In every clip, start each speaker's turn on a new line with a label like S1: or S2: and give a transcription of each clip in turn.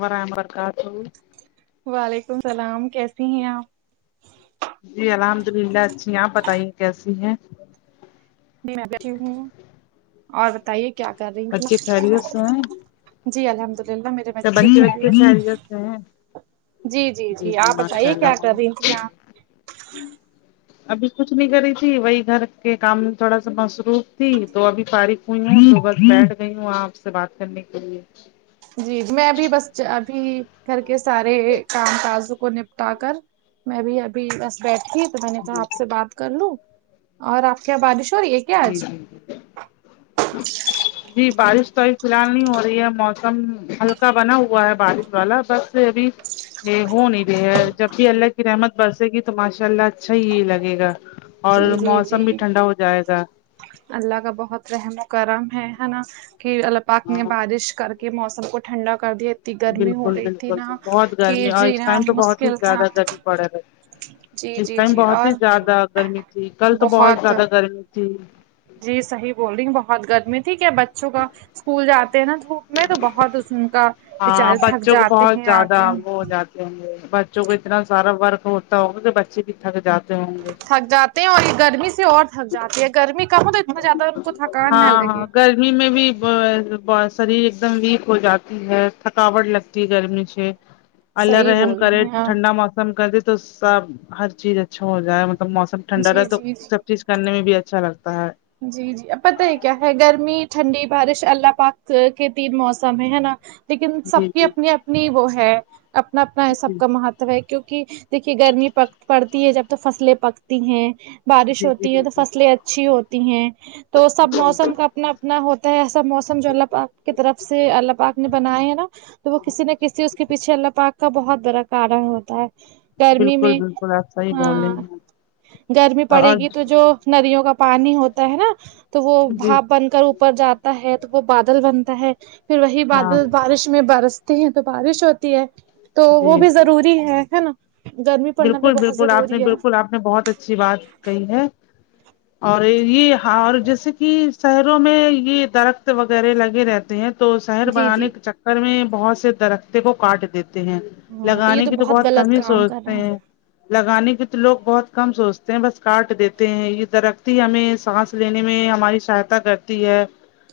S1: براببر کا تھا
S2: وعلیکم السلام کیسی ہیں آپ
S1: جی الحمد اللہ اچھی ہیں آپ بتائیے کیسی ہیں
S2: میں بھی ٹھیک ہوں اور بتائیے کیا کر رہی
S1: بچے
S2: تھی
S1: خیریت سو ہیں
S2: جی الحمد اللہ میرے
S1: سب بچے وچے خیریت سے ہے
S2: جی جی جی آپ بتائیے کیا
S1: اللہ
S2: کر رہی تھی یہاں
S1: ابھی کچھ نہیں کری تھی وہی گھر کے کام تھوڑا سا مصروف تھی تو ابھی فارخ صبح بیٹھ گئی ہوں آپ سے بات کرنے کے لیے
S2: جی میں بھی بس ابھی گھر کے سارے کام کاجوں کو نپٹا کر میں بھی ابھی بس بیٹھی بنے تو
S1: جی
S2: آپ سے بات کر لوں اور آپ کے یہاں بارش ہو رہی ہے کیا
S1: جی
S2: آج
S1: جی جی بارش تو اب فی الحال نہیں ہو رہی ہے موسم ہلکا بنا ہوا ہے بارش والا بس بھی یہ ہو نہیں رہے ہے جب بھی اللہ کی رحمت برسے گی تو ماشاء اللہ اچھا ہی لگے گا اور
S2: جی جی
S1: موسم بھی
S2: جی
S1: ٹھنڈا ہو جائے گا
S2: اللہ کا بہت رحم و کرم ہے ہے نا کہ اللہ پاک نے
S1: ہاں
S2: بارش کر کے کے موسم کو ٹھنڈا کر دیا اتنی گرمی ہو
S1: بالکل
S2: رہی تھی
S1: بالکلل
S2: نا
S1: بہت
S2: کہ
S1: گرمی اور
S2: جی
S1: اس
S2: نا
S1: ٹائم تو بہت ہی
S2: مشکل تھا
S1: زیادہ گرمی پڑ
S2: جی
S1: رہی اس
S2: جی
S1: ٹائم
S2: جی
S1: بہت
S2: اور
S1: ہی زیادہ گرمی تھی کل تو بہت زیادہ گرمی تھی
S2: جی صحیح بول رہی بہت گرد میں ٹھیک ہے بچوں کا اسکول جاتے ہیں نا دھوپ میں تو بہت کا
S1: ہاں
S2: بچارے تھک
S1: بچوں کو
S2: جاتے
S1: بہت
S2: ہیں آ
S1: زیادہ
S2: کے
S1: وہ ہو جاتا بچوں کو اتنا سارا ورک ہوتا ہوگا کہ بچے بھی تھک جاتے ہوں گے
S2: تھک جاتے اور یہ گرمی سے اور تھک جاتی ہے گرمی کہو تو اتنا زیادہ ان کو تھکان نہ
S1: ہاں ہاں
S2: لگے
S1: گرمی میں بھی شریر ایک دم ویک ہو جاتی ہے تھکاوٹ لگتی ہے گرمی سے اللہ
S2: صحیح
S1: رحم
S2: بول
S1: کرے
S2: رہی ہیں آپ
S1: ٹھنڈا موسم کر دے تو سب ہر چیز اچھا ہو جائے مطلب موسم سب ٹھنڈا
S2: جی
S1: رہے تو
S2: جی جی
S1: سب چیز کرنے میں بھی اچھا لگتا ہے
S2: جی جی اب پتہ ہے کیا ہے گرمی ٹھنڈی بارش اللہ پاک کے تین موسم ہے ہے نا لیکن
S1: جی
S2: سب کی
S1: جی
S2: اپنی اپنی وہ ہے
S1: جی
S2: کیونکہ دیکھیے گرمی پک پڑتی ہے جب توک فصلیں پکتی ہیں بارش
S1: جی
S2: ہوتی ہے تو
S1: جی
S2: فصلیں اچھی ہوتی ہیں تو سب
S1: بالکل جی
S2: موسم کا اپنا اپنا ہوتا ہے ایسا موسم جو اللہ پاک کی طرف سے اللہ پاک نے بنائے ہیں نا تو وہ کسی نہ کسی اس کے پیچھے اللہ پاک کا بہت بڑا کارن ہوتا ہے گرمی
S1: بالکل
S2: میں
S1: بالکل آپ صحیح بول رہے
S2: ہاں
S1: ہیں
S2: گرمی پڑے
S1: اور
S2: گی تو جو ندیوں کا پانی ہوتا ہے نا تو وہ
S1: جی
S2: بھاپ بن کر اپ جاتا ہے تو وہ بادل بنتا ہے پھر وہی
S1: ہاں
S2: بادل بارش میں برس ہیں تو بارش ہوتی ہے تو
S1: جی
S2: وہ بھی
S1: جی
S2: ضروری ہے ہے نا گرمی پڑنا بھی
S1: بالکل
S2: بہت
S1: بالکل آپ نے
S2: ضروری ہے
S1: بالکل آپ نے بہت اچھی بات کہی ہے اور یہ اور جیسے کہ شہروں میں یہ درخت وغیرہ لگے رہتے ہیں تو شہر
S2: جی
S1: بنانے
S2: جی
S1: کی چکر میں بہت سارے درخت کاٹ دیتے ہیں
S2: ہاں یہ
S1: لگانے کی تو بہت کم
S2: غلط
S1: ہی
S2: کام
S1: سوچ
S2: کر رہے ہیں
S1: لگانے کی تو لوگ بہت کم سوچتے ہیں بس کاٹ دیتے ہیں یہ درخت ہی ہمیں سانس لینے میں ہماری سہایتا کرتی ہے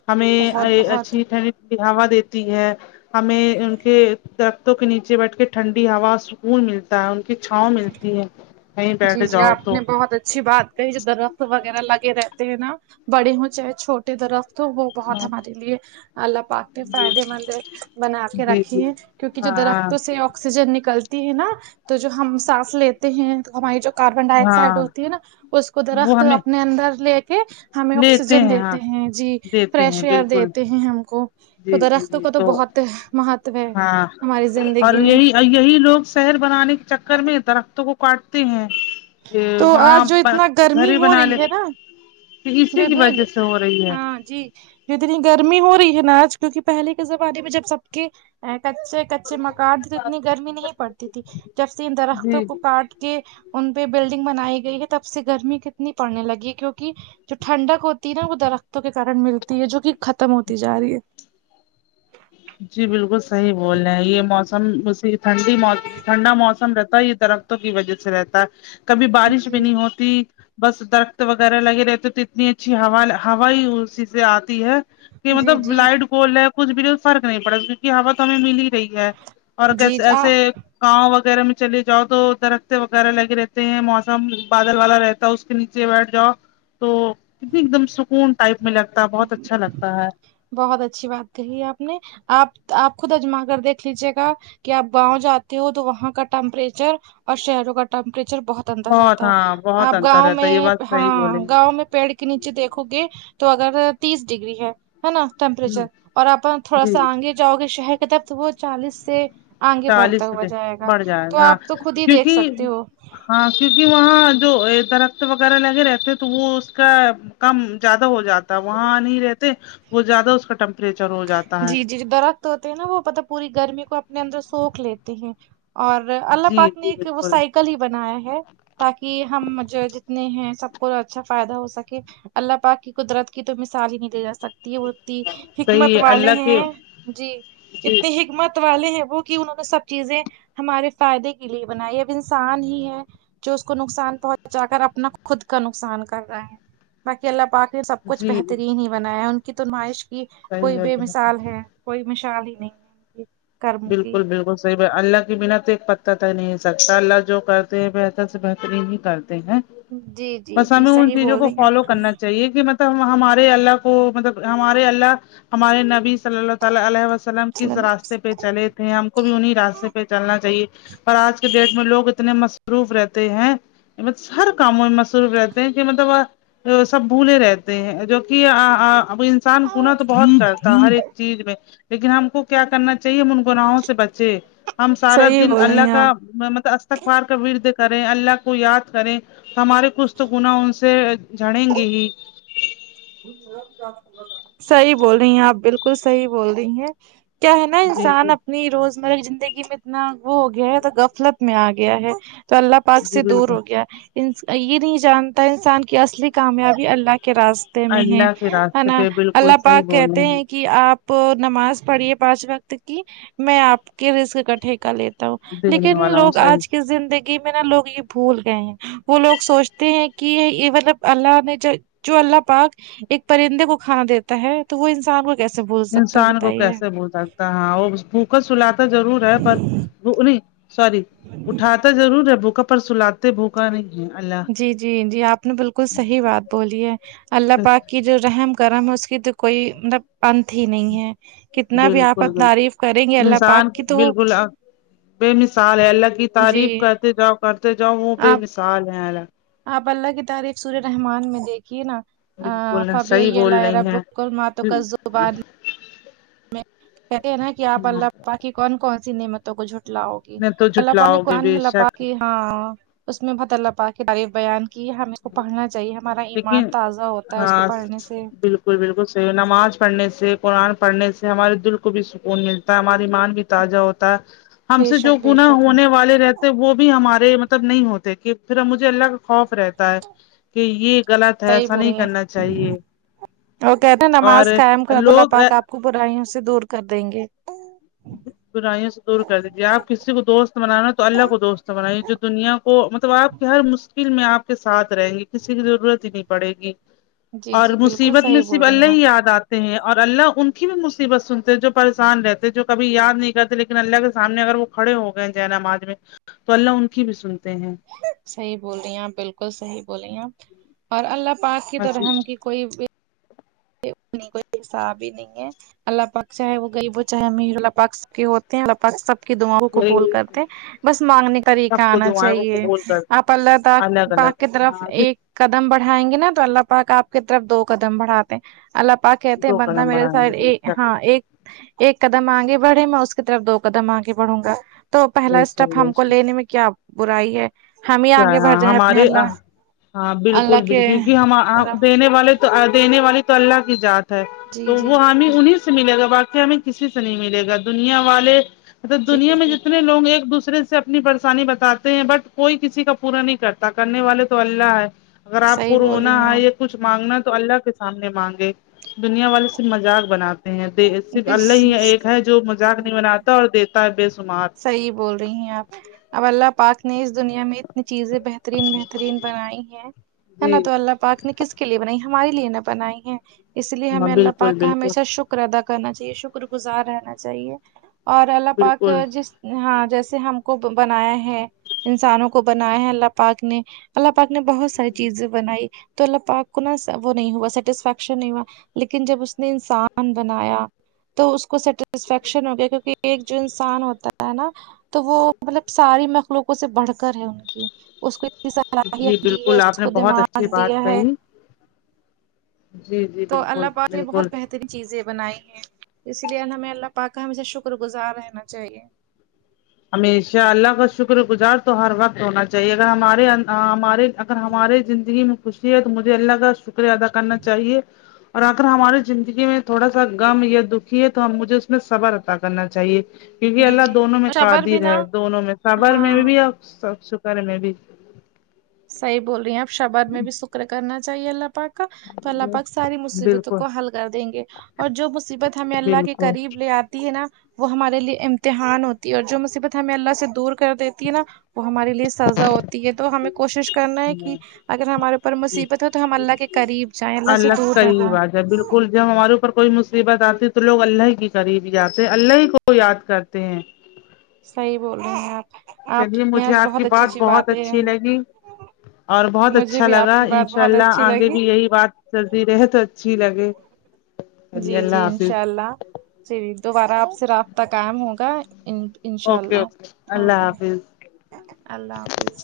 S1: ہمیں
S2: بہت بہت
S1: اچھی ٹھنڈی ہوا دیتی ہے ہمیں ان کے درختوں کے نیچے بیٹھ کے ٹھنڈی ہوا سکون ملت تا ان کی چھاؤں ملتی ہے کہیں بیٹھ
S2: جی جی
S1: جاؤ
S2: آپ نے
S1: تو
S2: بہت اچھی بات کہی جو درخت وغیرہ لگے رہتے ہیں نا بڑے ہوں یہ چاہے چھوٹے درخت تو وہ بہت ہمارے لیے اللہ پاک نے فائدے مند بنا کے
S1: جی
S2: رکھے
S1: جی
S2: ہیں کیونکہ جو
S1: ہاں
S2: درختوں سے آکسیجن نکلتی ہے نا تو جو ہم سانس لیتے ہیں تو ہمارے جو کاربن ڈائی آکسائڈ
S1: ہاں
S2: ہوتی ہے نا اس کو
S1: وہ
S2: درخت
S1: ہمیں
S2: اپنے اندر لے کے ہمیں
S1: لیتے
S2: آکسیجن
S1: ہاں
S2: دیتے ہیں جی
S1: دیتے
S2: فریش
S1: ہیں
S2: ایئر
S1: بالکل
S2: دیتے ہیں ہم کو تو
S1: جی جی
S2: درخت
S1: جی
S2: کا تو بہت مہتو ہے
S1: ہاں
S2: ہماری
S1: اور
S2: زندگی میں
S1: یہی یہی لوگ شہر بنانے کے چکر میں درختوں کو کاٹتے ہیں
S2: تو آج
S1: وہاں
S2: جو اتنا گرمی
S1: گھر
S2: ہو
S1: بنا
S2: رہی
S1: لے
S2: ہے نا
S1: اسی کی
S2: جتنی
S1: وجہ سے ہو رہی ہے
S2: ہاں جی اتنی گرمی ہو رہی ہے نا آج کیونکہ پہلے کے زمانے میں جب سب کے کچے کچے مکان تھے اتنی گرمی نہیں پڑتی تھی جب سے ان درختوں
S1: جی
S2: کو
S1: جی
S2: کاٹ کے ان پہ بلڈنگ بنائی گئی ہے تب سے گرمی کتنی پڑنے لگی ہے کیونکہ جو ٹھنڈک ہوتی ہے نا وہ درختوں کے کارن ملتی ہے جو کہ ختم ہوتی جا رہی ہے
S1: جی بالکل صحیح بول رہے ہیں یہ موسم اسی ٹھنڈی ٹھنڈا موسم رہتا یہ درختوں کی وجہ سے رہتا ہے کبھی بارش بھی نہیں ہوتی بس درخت وغیرہ لگےہوتے ہے ہوا ہی ان سے اتنی اچھی آتی ہیں کہ
S2: جی جی
S1: مطلب
S2: جی
S1: لائٹ کول ہے کچھ بھی فرق نہیں پڑا کیونکہ ہوا تو ہمیں مل ہی رہی ہے اور
S2: جی
S1: کیسے
S2: آ
S1: ایسے گاؤں وغیرہ میں چلے جاؤ تو درقتے وغیرہ لگے رہتے ہیں موسم بادل والا رہتا اس کے نیچے بیٹھ جاؤ تو کتنی ایک دم سکون ٹائپ میں لگتا ہے بہت اچھا لگتا ہے
S2: بہت اچھی بات کہی آپ نے آپ آپ خود اجما کر دیکھ لیجیے گا کہ آپ گاؤں جاتے ہو تو وہاں کا ٹیمپریچر اور شہروں کا ٹیمپریچر بہت ٹھنڈا رہتا ہے
S1: ہاں بہت
S2: آپ
S1: انتر
S2: گاؤں
S1: رہتا ہے یہ
S2: میں
S1: بات صحیح بولے
S2: ہاں گاؤں پیڑ کے نیچے دیکھو گے تو اگر تیس ڈگری ہیں ہیں نا ٹیمپریچر
S1: ہ
S2: اور اپن تھوڑا
S1: جی
S2: سا آنگے جاؤ گے شہر کے طرف تو وہ چالیس سے آنگے
S1: چالیس
S2: بڑھتا ہوا
S1: سے
S2: جائے گا
S1: بڑھ جائے
S2: تو
S1: گا ہاں
S2: آپ تو خود ہی دیکھ
S1: کیونکہ
S2: سکتے ہو
S1: ہاں کیونکہ وہاں جو درخت وغیرہ لگے رہتے تو وہ اس کا کم زیادہ ہو جاتا ہے وہاں نہیں رہتے وہ زیادہ اس کا ٹم ٹمپریچر جاتا ہے
S2: جی جی جو درخت ہوتے ہیں نہ وہ پت پوری گرمی کو اپنے اندر سوکھ لیتے ہیں اور اللہ
S1: جی
S2: پاک نے
S1: جی
S2: ایک وہ
S1: بالکل
S2: سائیکل ہی بنایا ہے تاکہ ہم جو جتنے ہیں سب کو اچھا فائدہ ہو سکے اللہ پاک کی قدرت کی تو مثال ہی نہیں دی جا سکتی ہے وہ دی حکمت
S1: صحیح ہے
S2: والے
S1: اللہ
S2: ہیں
S1: کے
S2: جی
S1: جی
S2: اتنے حکمت والے ہیں وہ کہ انہوں نے سب چیزیں ہمارے فائدے کے لیےہی بنائی ہے اب انسان ہی ہے جو اس کو نقصان پہنچا کر اپنا خود کا نقصان کر رہے ہیں باقی اللہ پاک نے سب کچھ
S1: جی
S2: بہترین ہی بنایا ہے ان کی نمائش کی کوئی
S1: صحیح ہے
S2: بے مثال ہے کوئی مثال ہی نہیں کرم کی
S1: بالکل بالکل صی اللہ کے بنا تو ایک پتا تک نہیں ہل سکتا اللہ جو کرتے ہیں بہتر سے بہترین ہی کرتے ہیں
S2: جی جی
S1: بس
S2: جی
S1: ہمیں ان
S2: صحیح
S1: چیزوں
S2: بول
S1: کو
S2: رہی ہیں
S1: فالو کرنا چاہیے کہ مط ہمارے اللہ کو مطلب ہمارے اللہ ہمارے نبی صلی اللہ تعالی علیہ وسلم کس
S2: آپ
S1: راستے پہ چلے تھے ہم کو بھی انہیں راستے پہ چلنا چاہیے پر آج کے ڈیٹ میں لوگ اتنے مصروف رہتے ہیں ب ہر کاموں میں مصروف رہتے ہیں کہ مطلب سب بھولے رہتے ہیں جو که ا ا ب ا نسان گناه تو بہت کرتا ہر ایک چیز میں لیکن ہم کو کیا کرنا چاہیے ہم ان گناہوں سے بچے ہم سارا
S2: صحیح
S1: دن
S2: بول رہی
S1: اللہ
S2: ہیں
S1: کا
S2: آپ
S1: م مطلب استغفار کا ورد کریں اللہ کو یاد کریں ہمارے کچھ تو گناہ ان سے جھڑ یں گے ہی
S2: صحیح بول رہی ہیں آپ بالکل صحیح بول رہی ہیں کیا ہے نہ
S1: جی
S2: انسان
S1: جی
S2: اپنی روز مگر زندگی میں اتنا وہ ہو گیا ہے تو غفلت میں آ گیا ہے تو اللہ پاک سے
S1: جی
S2: دور
S1: بالکل
S2: ہو گیا یہ نہیں جانتا انسان کی اصلی کامیابی اللہ کے راس تے میں ہے
S1: اللہ کے
S2: ہے
S1: راستے
S2: نہ
S1: پہ بالکل
S2: اللہ
S1: صحیح
S2: پاک
S1: بول رہے
S2: کہتے ہیں کہ آپ نماز پڑھیے پانچ وقت کی میں آپ کے رزق اکٹھے کر لے تا ہوں
S1: دینے
S2: لیکن
S1: والا ہوں
S2: لوگ
S1: صحیح
S2: آج کی زندگی میں نہ لوگ یہ بھول گئے ہی وہ لوگ سوچتے ہیں کہ یہ مطلب اللہ نے جوجو اللہ پاک ایک پرندے کو کھانا دیتا ہے تو وہ انسان کو کیسے بھول سکتا ہے
S1: انسان کو
S2: بتائیے
S1: کیسے بھول سکتا ہے ہاں وہ اس بھوکا سلاتا ضرور ہے پر ا نہیں سوری اٹھاتے ضرور ہے بھوکا پر سلاتے بھوکا نہیں جی اللہ
S2: جی جی جی آپ نے بالکل صحیح بات بولی ہے اللہ پاک کی جو رحم کر م ہے اس کی تو کوئی مطلب ا نت ہی نہیں ہے کتنا بھی آپ
S1: بالکل بالکل
S2: تعریف کریں گے اللہ
S1: انسان
S2: پاک کی تو
S1: بالکل بے مثال ہے اللہ کی
S2: جی
S1: تعریف کرتے جاؤ کرتے جاؤ وہ بے
S2: آپ
S1: مثال ہے اللہ
S2: آپ اللہ کی تعریف سورہ رحمن میں دیکھیے نہ
S1: بالکل
S2: فبی آئ
S1: صحیح بول
S2: اعلی
S1: رہی ہیں
S2: ربیکما ٹکازبان کہتے ہیں نا کہ آپ
S1: ہاں
S2: اللہ پاک کی کون کون سی نعمتوں کو جھٹ لاؤ
S1: نہ تو
S2: اللہ پا نے
S1: جھٹلاؤ گے
S2: قرآن
S1: بے
S2: میں اللہ پاک
S1: شک
S2: کی ہاں اس میں بہت اللہ پا کے تعریف بیان کہ ہمیں اس کو پڑھنا چاہیئے ہمارا ایمان
S1: لیکن
S2: تازہ ہوتا ہے اس کو
S1: ہاں
S2: پڑھنے سے
S1: بالکل بالکل صحیح نماز پڑھنے سے قرآن پڑھنے سے ہمارے دل کو بھی سکون مل تا ہے ہماری مان بھی تازہ ہوتا ہے ہم
S2: بے
S1: سے جو
S2: شک بے
S1: گناہ
S2: شک
S1: ہونے والے رہت وہ بھی ہمارے مطلب نہیں ہوتے کہ پھر ہم مجھے اللہ کا خوف رہتے کہ یہ غلط ہے
S2: صحیح
S1: ایسا
S2: بول
S1: نہیں
S2: رہی ہیں
S1: کرنا چاہیے
S2: اور کہتے ہیں
S1: اور
S2: نماز قائم کرد اللہ
S1: لوگ
S2: پاک آپ کو برائیوں سے دور کر دیں گے اک [inaudible]
S1: برایوں سے دور کر دیجیے آپ کسی کو دوست بنانا تو اللہ کو دوست بنائیے جو دنیا کو مطلب آپ کے ہر فل میں آپ کے ساتھ رہیں گی کسی کی ضرورت ہی نہیں پڑے گی
S2: جی
S1: اور
S2: جی بالکل
S1: مصیبت میں
S2: صحیح
S1: صرف
S2: بول رہی ہیں
S1: اللہ ہی
S2: آپ
S1: یاد آتا ہیں اور اللہ ان کی بھی مصیبت سنتے ہیں جو پریشان رہتے جو کبھی یاد نہیں کرتے لیکن اللہ کے سامنے اگر وہ کھڑے ہو گئے ہیں ج نماز میں تو اللہ ان کی بھی سنتے ہیں
S2: صحیح بول رہی ہیں بالکل صحیح بولیں ہیں اور اللہ پاک کی تو
S1: بس
S2: رحم کی کوئی بھی کوئی حساب بھی نہیں ہے اللہ پاک چاہے وہ غریب ہو چاہے امیر اللہ پاک سب کے ہوتے ہیں اللہ پاک سب کی دعاوں کو
S1: وہی
S2: بول کرتے بس مانگنے طریقہ
S1: سب کو
S2: آنا
S1: دعائیں کو
S2: چاہیے
S1: قبول کر
S2: آپ اللہ
S1: الگ
S2: پاک
S1: الگ
S2: کی طرف
S1: ہاں
S2: ایک قدم بڑھائیں گے نا تو اللہ پاک آپ کی طرف دو قدم بڑھاتے اللہ پاک کہتے ہیں
S1: دو
S2: بندہ
S1: قدم
S2: میرے
S1: بڑھائیں گے بے
S2: س
S1: شک
S2: ہاں ایک ایک قدم آگے بڑھے میں اس کی طرف دو قدم آگے بڑھوں گا تو پہلا
S1: بے شک
S2: اسٹیپ ہم
S1: بے
S2: کو
S1: شک
S2: لینے میں کیا برائی ہے ہم ہی
S1: کیا
S2: آگے بڑھ
S1: ہاں
S2: جائیں اپنے
S1: ہمارے
S2: اللہ
S1: ہاں
S2: اللہ
S1: بالکل
S2: کے
S1: بالکل ہم
S2: طرف
S1: دینے والے دینے والی تو اللہ کی ذات ہے
S2: جی
S1: تو
S2: جی
S1: وہ ہمیں انیس سے ملے گا واقع ہمیں کسی سے نہیں ملے گا دنیا والے مطلب
S2: جی
S1: دنیا میں
S2: جی
S1: جتنے لوگ ایک دوسرے سے اپنی پریشانی بتاتے ہیں بٹ کوئی کسی کا پورا نہیں کرتا کرنے والے تو اللہ ہے اگر آپ
S2: صحیح
S1: کو
S2: بول رہی
S1: رونا
S2: ہیں آپ
S1: آے کچھ مانگنا تو اللہ کے سامنے مانگے دنیا والے سے مذاق بناتا صرف
S2: جی
S1: اللہ ہی ایک ہے جو مذاق نہیں بناتا اور دیتا ہے بے شمار
S2: صحیح بول رہی ہیں آپ اب اللہ پاک نے اس دنیا میں اتنی چیزیں بہت ترین بہترین بنائی ہے نا
S1: جی
S2: تو اللہ پاک نے کس کے لیے بنائی ہمارے لیے نہ بنائی ہے اس لیے ہمیں اللہ
S1: بالکل
S2: پاک کا
S1: بالکل
S2: ہمیشہ شکر شکر ادا کرنا چاہیے شکر گزار رہنا چاہیے اور اللہ پاک
S1: بالکل
S2: جس ہاں جیسے ہم کو بنایا ہے انسانوں کو بنایا ہے اللہ پاک نے اللہ پاک نے بہت ساری چیزیں بنائی تو اللہ پاک کو نا وہ نہیں ہوا سیٹسفیکشن نہیں ہوا لیکن جب اس نے انسان بنایا تو اس کو سیٹسفیکشن ہو گیا کیونکہ ایک جو انسان ہوتا ہے نا تو وہ مطلب ساری مخلوقوں سے بڑھ کر ہے ان کی اس کو کی
S1: جی
S2: صلاحیت دی ہے
S1: بالکل آپ
S2: اس
S1: نے
S2: کو
S1: بہت اچھی
S2: دماغ
S1: بات
S2: دیا ہے
S1: کہی جی جی
S2: تو
S1: بالکل
S2: اللہ پاک بہت
S1: بالکل
S2: بہتر اتنی چیزیں بنائی ہیں اسی لیے ہمیں اللہ پاک کا ہمیشہ شکر گزار رہنا چاہیے
S1: ہمیشہ اللہ کا شکر گزار تو ہر وقت ہونا چاہیے اگر ہمارے ہمارے اگر ہمارے زندگی میں خوشی ہے تو مجھے اللہ کا شکریہ ادا کرنا چاہیے اور اگر ہماری زندگی میں تھوڑا سا غم یا دکھی ہے تو ہم مجھے اس میں صبر عطا کرنا چاہیے کیونکہ
S2: جی
S1: اللہ
S2: جی
S1: دونوں میں
S2: صبر بھی
S1: قادر ہے
S2: نا
S1: دونوں میں صبر میں
S2: ہاں
S1: بھی اور شکر میں بھی
S2: صحیح بول رہی ہیں آپ صبر میں بھی شکر کرنا چاہیے اللہ پاک تو الله پاک ساری مصیبتوں
S1: بالکل
S2: کو حل کر دیں گے اور جو مصیبت ہمیں اللہ کے
S1: بالکل
S2: قریب لے آتی ہے نا وہ ہمارے لیے امتحان ہوتی ہے اور جو مصیبت ہمیں اللہ سے دور کر دیتی ہے نا وہ ہمارے لیے سزا ہوتی ہے تو ہمیں کوشش کرنا ہے کہ اگر ہمارے اوپر مصیبت ہو تو ہم اللہ کے قریب جائیں اللہ سے دور نہ جائیں
S1: پ جب ہمارے اوپر کوئی مصیبت آتی ہے تو لوگ اللہ کے قریب جاتے ہیں اللہ کو یاد کرتے ہیں
S2: صحیح بول رہے ہیں آپ
S1: چلیے
S2: نے
S1: مجھے
S2: آج
S1: آپ کی
S2: بہت اچھی
S1: بات
S2: اچھی
S1: بہت
S2: باتیں
S1: اچھی لگی اور بہت
S2: مجھے
S1: اچھا
S2: بھی آپ
S1: لگا
S2: کی
S1: ان
S2: بات
S1: شاء
S2: بہت
S1: اللہ
S2: اچھی
S1: آگے
S2: لگی
S1: بھی یہی بات چلتی رہے تو اچھی لگے
S2: جی
S1: چلیے اللہ
S2: جی
S1: حافظ
S2: انشاء اللہ جی دوبارہ آپ سے رابطہ قائم ہوگا ان انشاء
S1: اوکے اوکے اللہ
S2: آمین
S1: حافظ
S2: اللہ حافظ